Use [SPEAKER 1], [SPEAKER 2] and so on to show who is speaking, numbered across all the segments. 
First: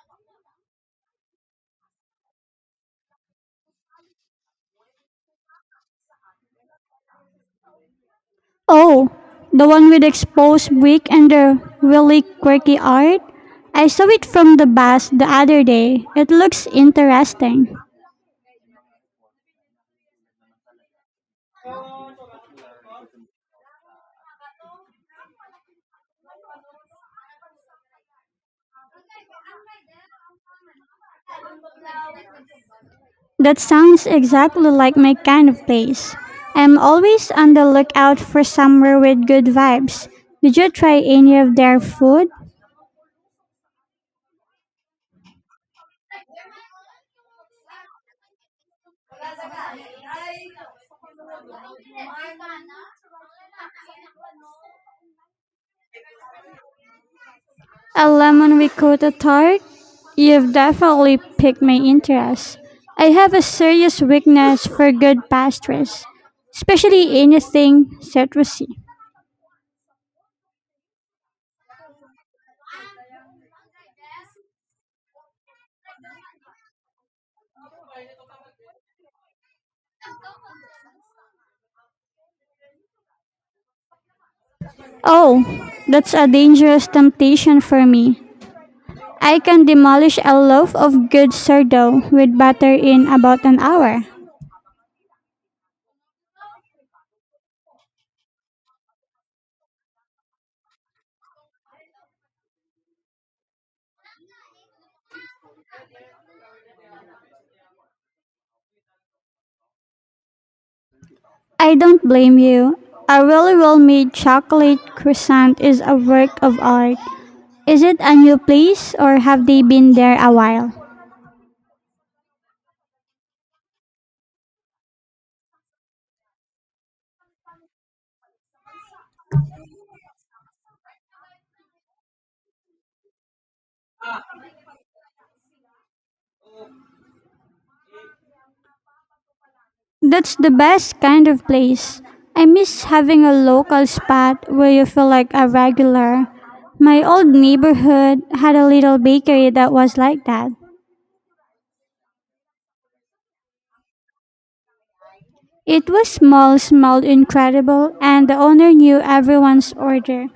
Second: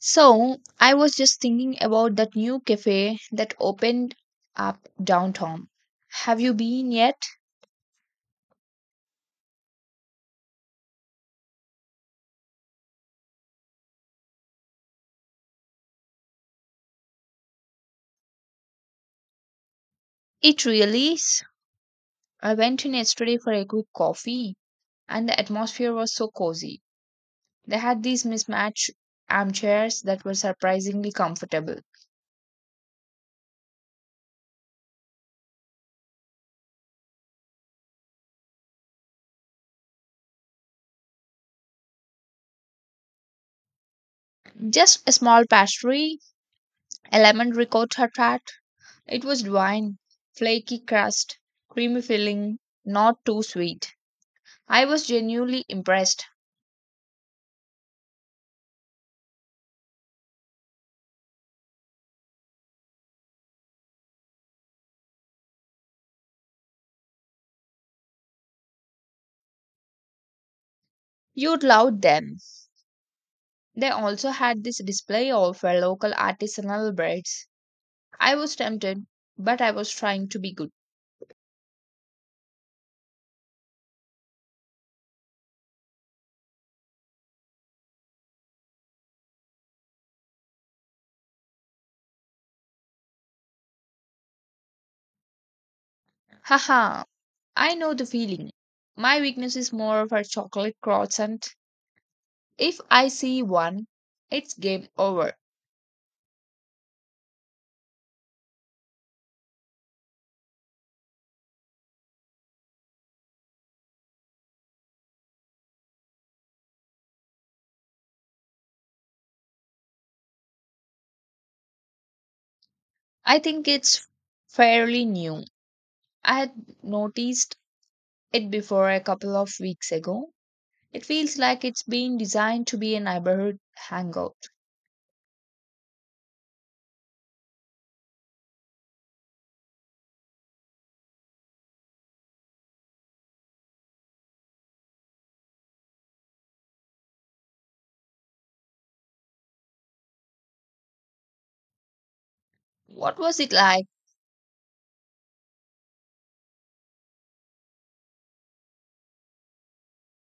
[SPEAKER 1] So I was just thinking about that new cafe that opened up downtown. Have you been yet?
[SPEAKER 2] Oh, the one with exposed brick and the really quirky art? I saw it from the bus the other day. It looks interesting.
[SPEAKER 1] It really is. I went in yesterday for a quick coffee, and the atmosphere was so cozy. They had these mismatched armchairs that were surprisingly comfortable.
[SPEAKER 2] That sounds exactly like my kind of place. I'm always on the lookout for somewhere with good vibes. Did you try any of their food?
[SPEAKER 1] Just a small pastry, a lemon ricotta tart. It was divine. Flaky crust, creamy filling, not too sweet. I was genuinely impressed.
[SPEAKER 2] A lemon ricotta tart? You've definitely piqued my interest. I have a serious weakness for good pastries, especially anything citrusy.
[SPEAKER 1] You'd love them. They also had this display of local artisanal breads. I was tempted, but I was trying to be good.
[SPEAKER 2] Oh, that's a dangerous temptation for me. I can demolish a loaf of good sourdough with butter in about an hour.
[SPEAKER 1] Haha, I know the feeling. My weakness is more of a chocolate croissant. If I see one, it's game over.
[SPEAKER 2] I don't blame you. A really well made chocolate croissant is a work of art. Is it a new place or have they been there a while?
[SPEAKER 1] I think it's fairly new. I had noticed it before a couple of weeks ago. It feels like it's been designed to be a neighborhood hangout.
[SPEAKER 2] That's the best kind of place. I miss having a local spot where you feel like a regular. My old neighborhood had a little bakery that was like that.
[SPEAKER 1] What was it like?
[SPEAKER 2] It was small, smelled incredible, and the owner knew everyone's order.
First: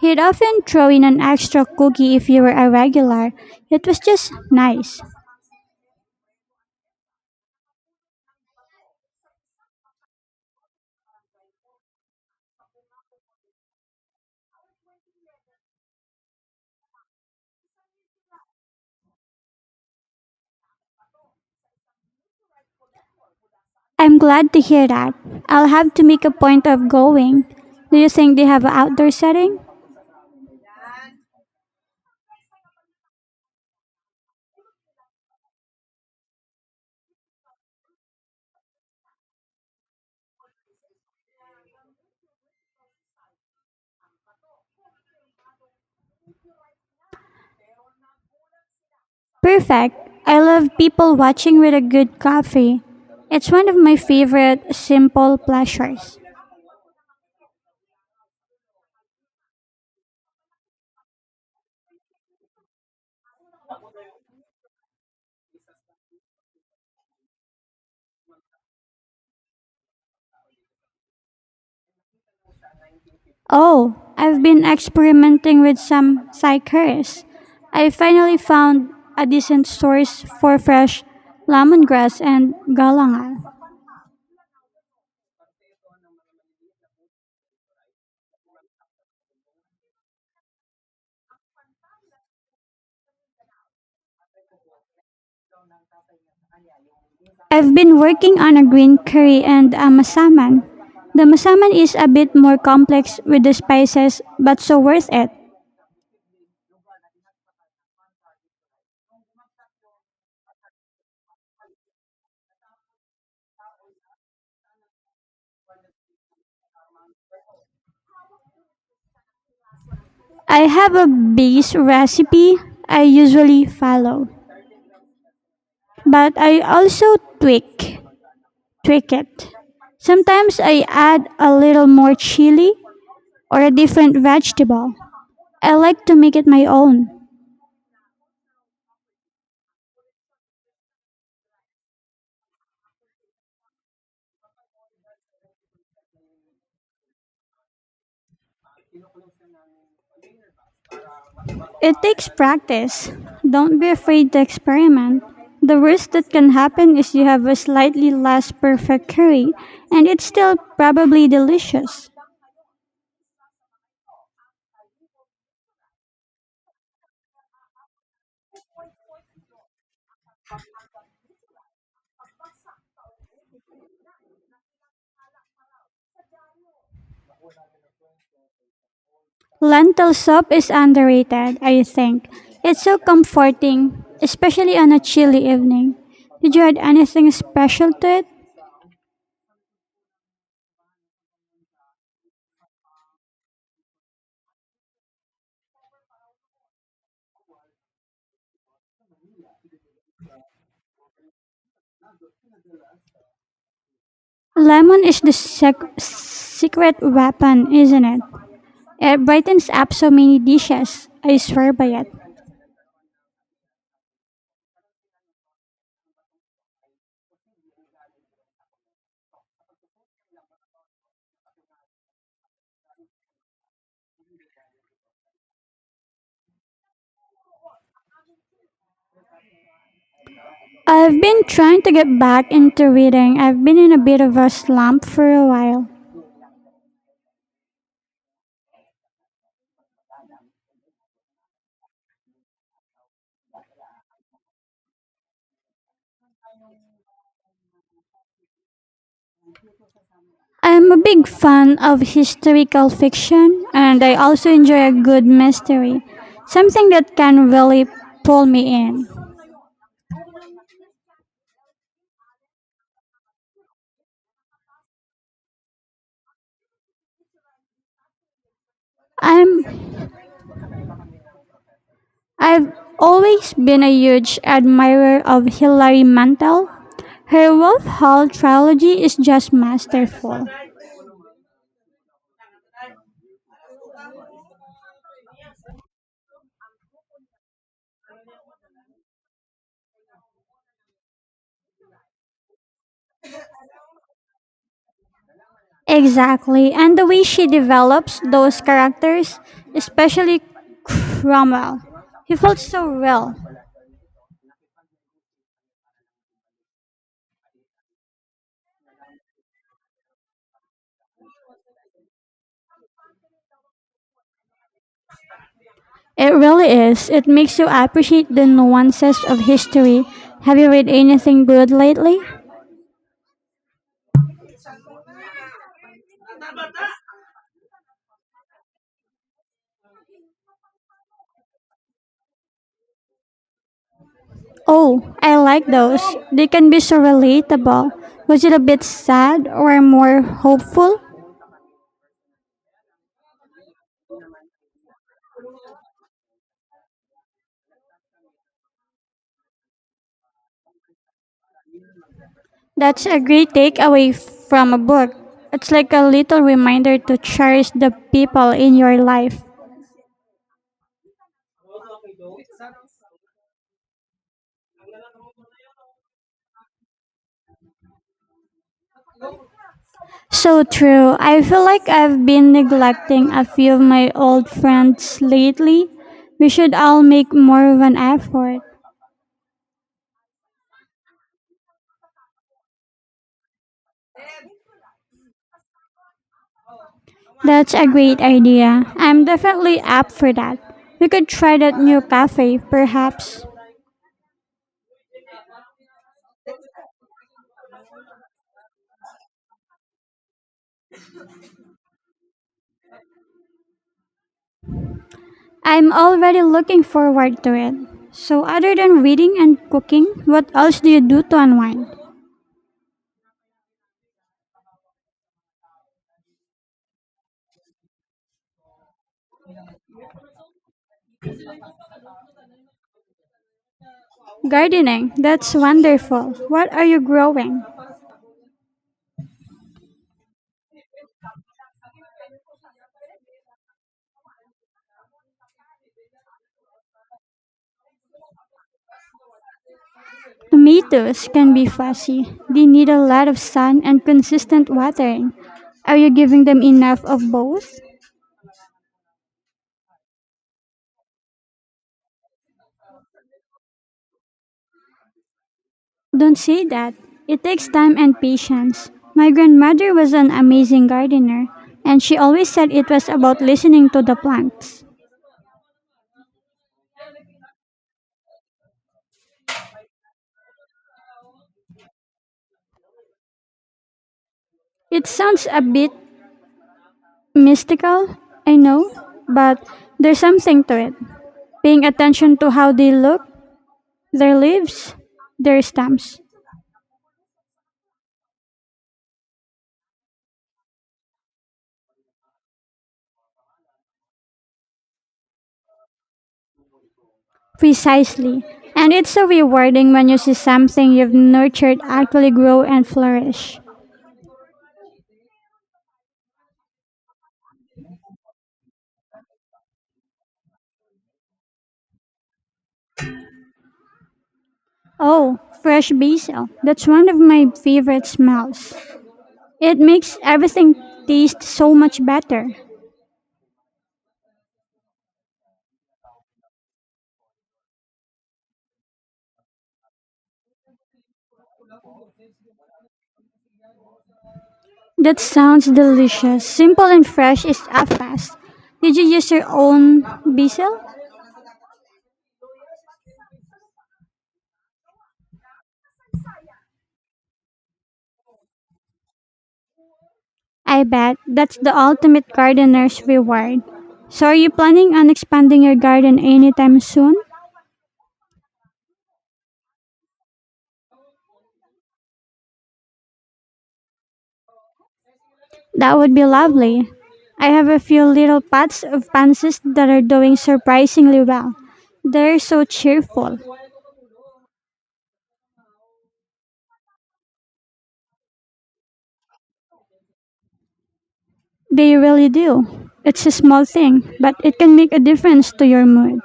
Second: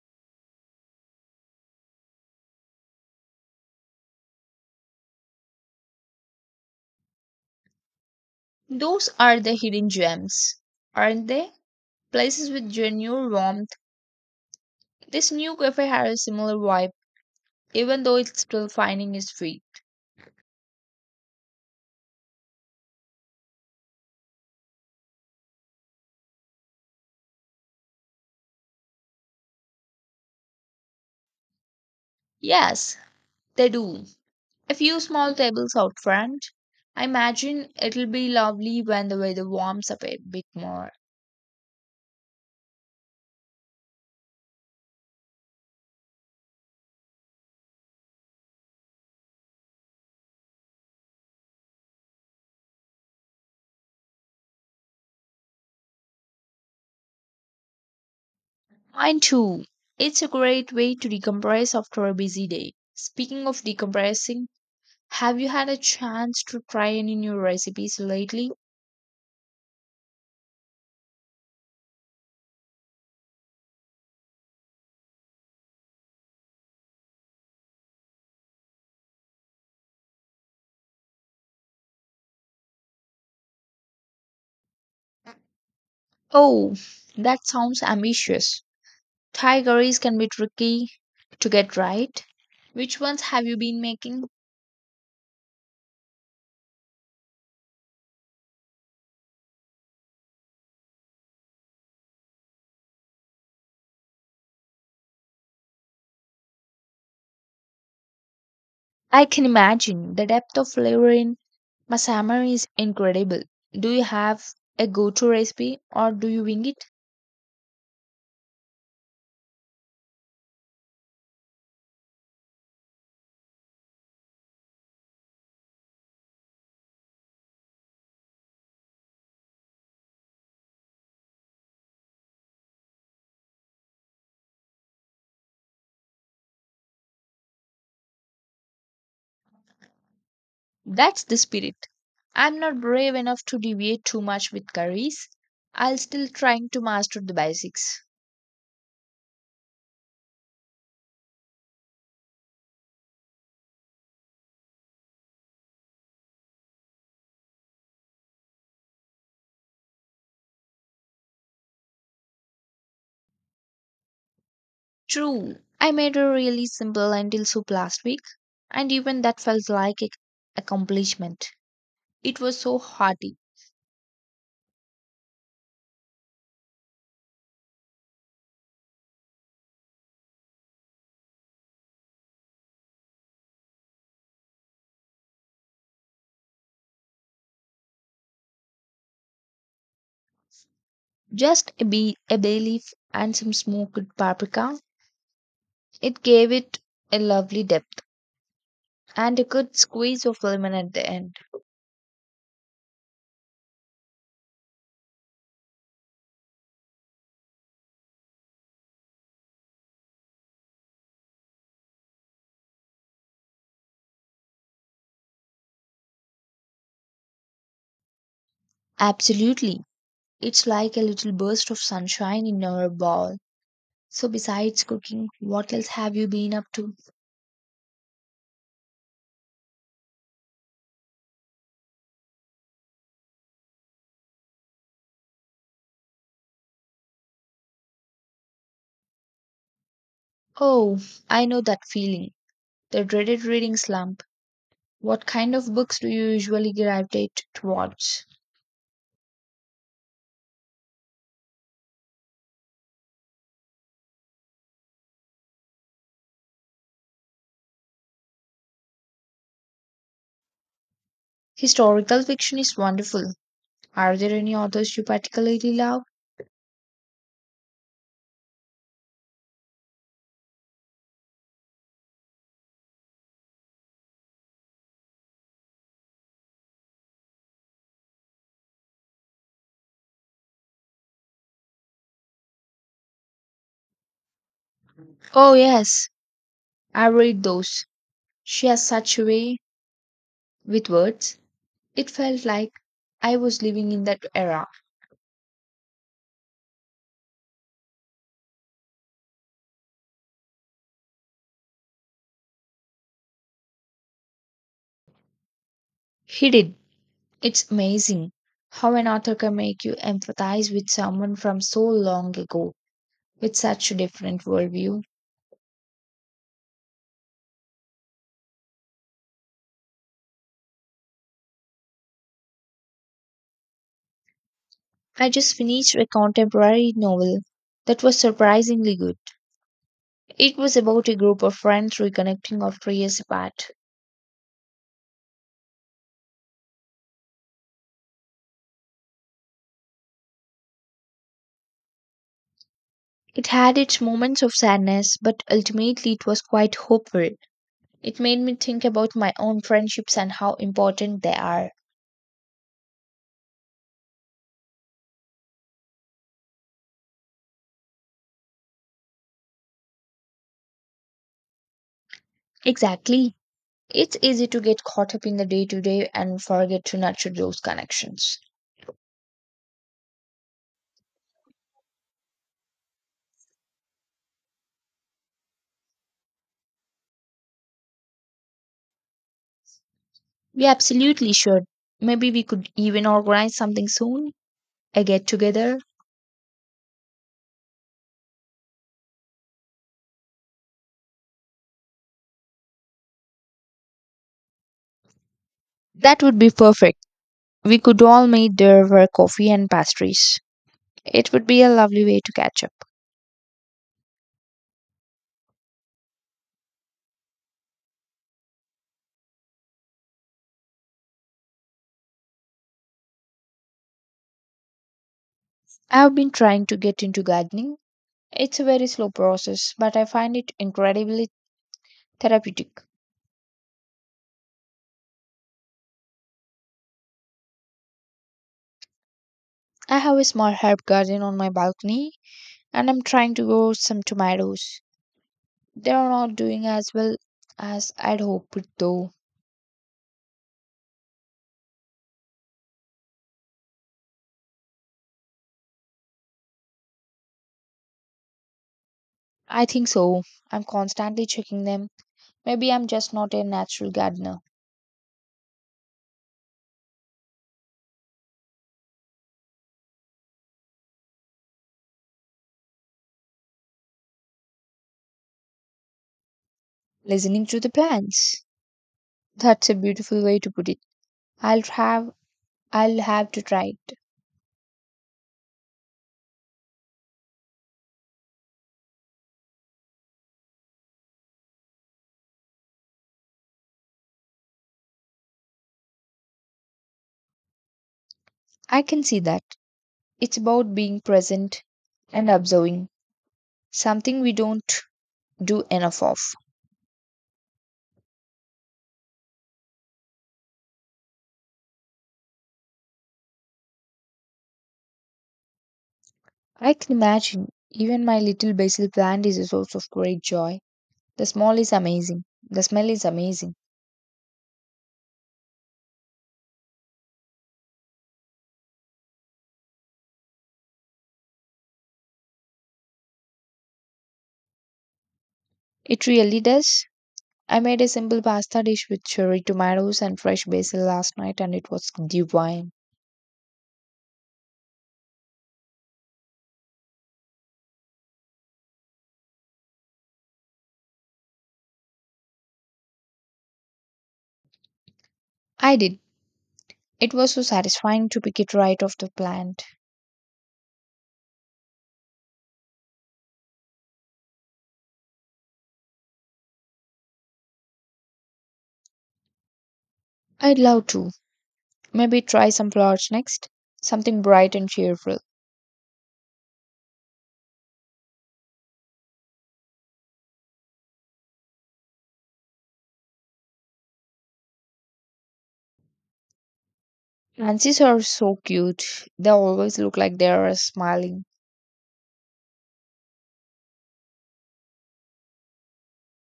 [SPEAKER 2] He'd often throw in an extra cookie if you were a regular. It was just nice.
[SPEAKER 1] Those are the hidden gems, aren't they? Places with genuine warmth. This new cafe has a similar vibe, even though it's still finding its feet.
[SPEAKER 2] I'm glad to hear that. I'll have to make a point of going. Do you think they have an outdoor setting?
[SPEAKER 1] Yes, they do. A few small tables out front. I imagine it'll be lovely when the weather warms up a bit more.
[SPEAKER 2] Perfect. I love people watching with a good coffee. It's one of my favorite simple pleasures.
[SPEAKER 1] Mine too. It's a great way to decompress after a busy day. Speaking of decompressing, have you had a chance to try any new recipes lately?
[SPEAKER 2] Oh, I've been experimenting with some psychers. I finally found a decent source for fresh lemongrass and galangal.
[SPEAKER 1] Oh, that sounds ambitious. Thai curries can be tricky to get right. Which ones have you been making?
[SPEAKER 2] I've been working on a green curry and a masaman. The masaman is a bit more complex with the spices, but so worth it.
[SPEAKER 1] I can imagine the depth of flavor in masama is incredible. Do you have a go-to recipe or do you wing it?
[SPEAKER 2] I have a base recipe I usually follow, but I also tweak it. Sometimes I add a little more chili or a different vegetable. I like to make it my own.
[SPEAKER 1] That's the spirit. I'm not brave enough to deviate too much with curries. I'll still trying to master the basics.
[SPEAKER 2] It takes practice. Don't be afraid to experiment. The worst that can happen is you have a slightly less perfect curry, and it's still probably delicious.
[SPEAKER 1] True, I made a really simple lentil soup last week, and even that felt like an accomplishment. It was so hearty.
[SPEAKER 2] Lentil soup is underrated, I think. It's so comforting, especially on a chilly evening. Did you add anything special to it?
[SPEAKER 1] Just a, a bay leaf and some smoked paprika. It gave it a lovely depth and a good squeeze of lemon at the end.
[SPEAKER 2] Lemon is the secret weapon, isn't it? It brightens up so many dishes. I swear by it.
[SPEAKER 1] Absolutely. It's like a little burst of sunshine in our bowl. So, besides cooking, what else have you been up to?
[SPEAKER 2] I've been trying to get back into reading. I've been in a bit of a slump for a while.
[SPEAKER 1] Oh, I know that feeling, the dreaded reading slump. What kind of books do you usually gravitate towards?
[SPEAKER 2] I'm a big fan of historical fiction and I also enjoy a good mystery. Something that can really pull me in.
[SPEAKER 1] Historical fiction is wonderful. Are there any authors you particularly love?
[SPEAKER 2] I'm I've always been a huge admirer of Hilary Mantel. Her Wolf Hall trilogy is just masterful.
[SPEAKER 1] Oh, yes, I read those. She has such a way with words. It felt like I was living in that era.
[SPEAKER 2] Exactly. And the way she develops those characters, especially Cromwell, he felt so real.
[SPEAKER 1] He did. It's amazing how an author can make you empathize with someone from so long ago with such a different worldview.
[SPEAKER 2] It really is. It makes you appreciate the nuances of history. Have you read anything good lately?
[SPEAKER 1] I just finished a contemporary novel that was surprisingly good. It was about a group of friends reconnecting after years apart.
[SPEAKER 2] Oh, I like those. They can be so relatable. Was it a bit sad or more hopeful?
[SPEAKER 1] It had its moments of sadness, but ultimately it was quite hopeful. It made me think about my own friendships and how important they are.
[SPEAKER 2] That's a great takeaway from a book. It's like a little reminder to cherish the people in your life.
[SPEAKER 1] Exactly. It's easy to get caught up in the day to day and forget to nurture those connections.
[SPEAKER 2] So true. I feel like I've been neglecting a few of my old friends lately. We should all make more of an effort.
[SPEAKER 1] We absolutely should. Maybe we could even organize something soon, a get together.
[SPEAKER 2] That's a great idea. I'm definitely up for that. We could try that new cafe, perhaps.
[SPEAKER 1] That would be perfect. We could all meet there for coffee and pastries. It would be a lovely way to catch up.
[SPEAKER 2] I'm already looking forward to it. So, other than reading and cooking, what else do you do to unwind?
[SPEAKER 1] I've been trying to get into gardening. It's a very slow process, but I find it incredibly therapeutic.
[SPEAKER 2] Gardening. That's wonderful. What are you growing?
[SPEAKER 1] I have a small herb garden on my balcony, and I'm trying to grow some tomatoes. They are not doing as well as I'd hoped, though.
[SPEAKER 2] Tomatoes can be fussy. They need a lot of sun and consistent watering. Are you giving them enough of both?
[SPEAKER 1] I think so. I'm constantly checking them. Maybe I'm just not a natural gardener.
[SPEAKER 2] Don't say that. It takes time and patience. My grandmother was an amazing gardener, and she always said it was about listening to the plants.
[SPEAKER 1] Listening to the plants. That's a beautiful way to put it. I'll have I'll have to try it.
[SPEAKER 2] It sounds a bit mystical, I know, but there's something to it. Paying attention to how they look, their leaves, their stumps.
[SPEAKER 1] I can see that. It's about being present and observing, something we don't do enough of.
[SPEAKER 2] Precisely. And it's so rewarding when you see something you've nurtured actually grow and flourish.
[SPEAKER 1] I can imagine even my little basil plant is a source of great joy. The smell is amazing. The smell is amazing.
[SPEAKER 2] Oh, fresh basil. That's one of my favorite smells. It makes everything taste so much better.
[SPEAKER 1] It really does. I made a simple pasta dish with cherry tomatoes and fresh basil last night and it was divine.
[SPEAKER 2] That sounds delicious. Simple and fresh is a fast. Did you use your own basil?
[SPEAKER 1] I did. It was so satisfying to pick it right off the plant.
[SPEAKER 2] I bet that's the ultimate gardener's reward. So are you planning on expanding your garden anytime soon?
[SPEAKER 1] I'd love to. Maybe try some flowers next. Something bright and cheerful.
[SPEAKER 2] That would be lovely. I have a few little pots of pansies that are doing surprisingly well. They're so cheerful.
[SPEAKER 1] Nancy's are so cute. They always look like they are smiling.
[SPEAKER 2] They really do. It's a small thing, but it can make a difference to your mood.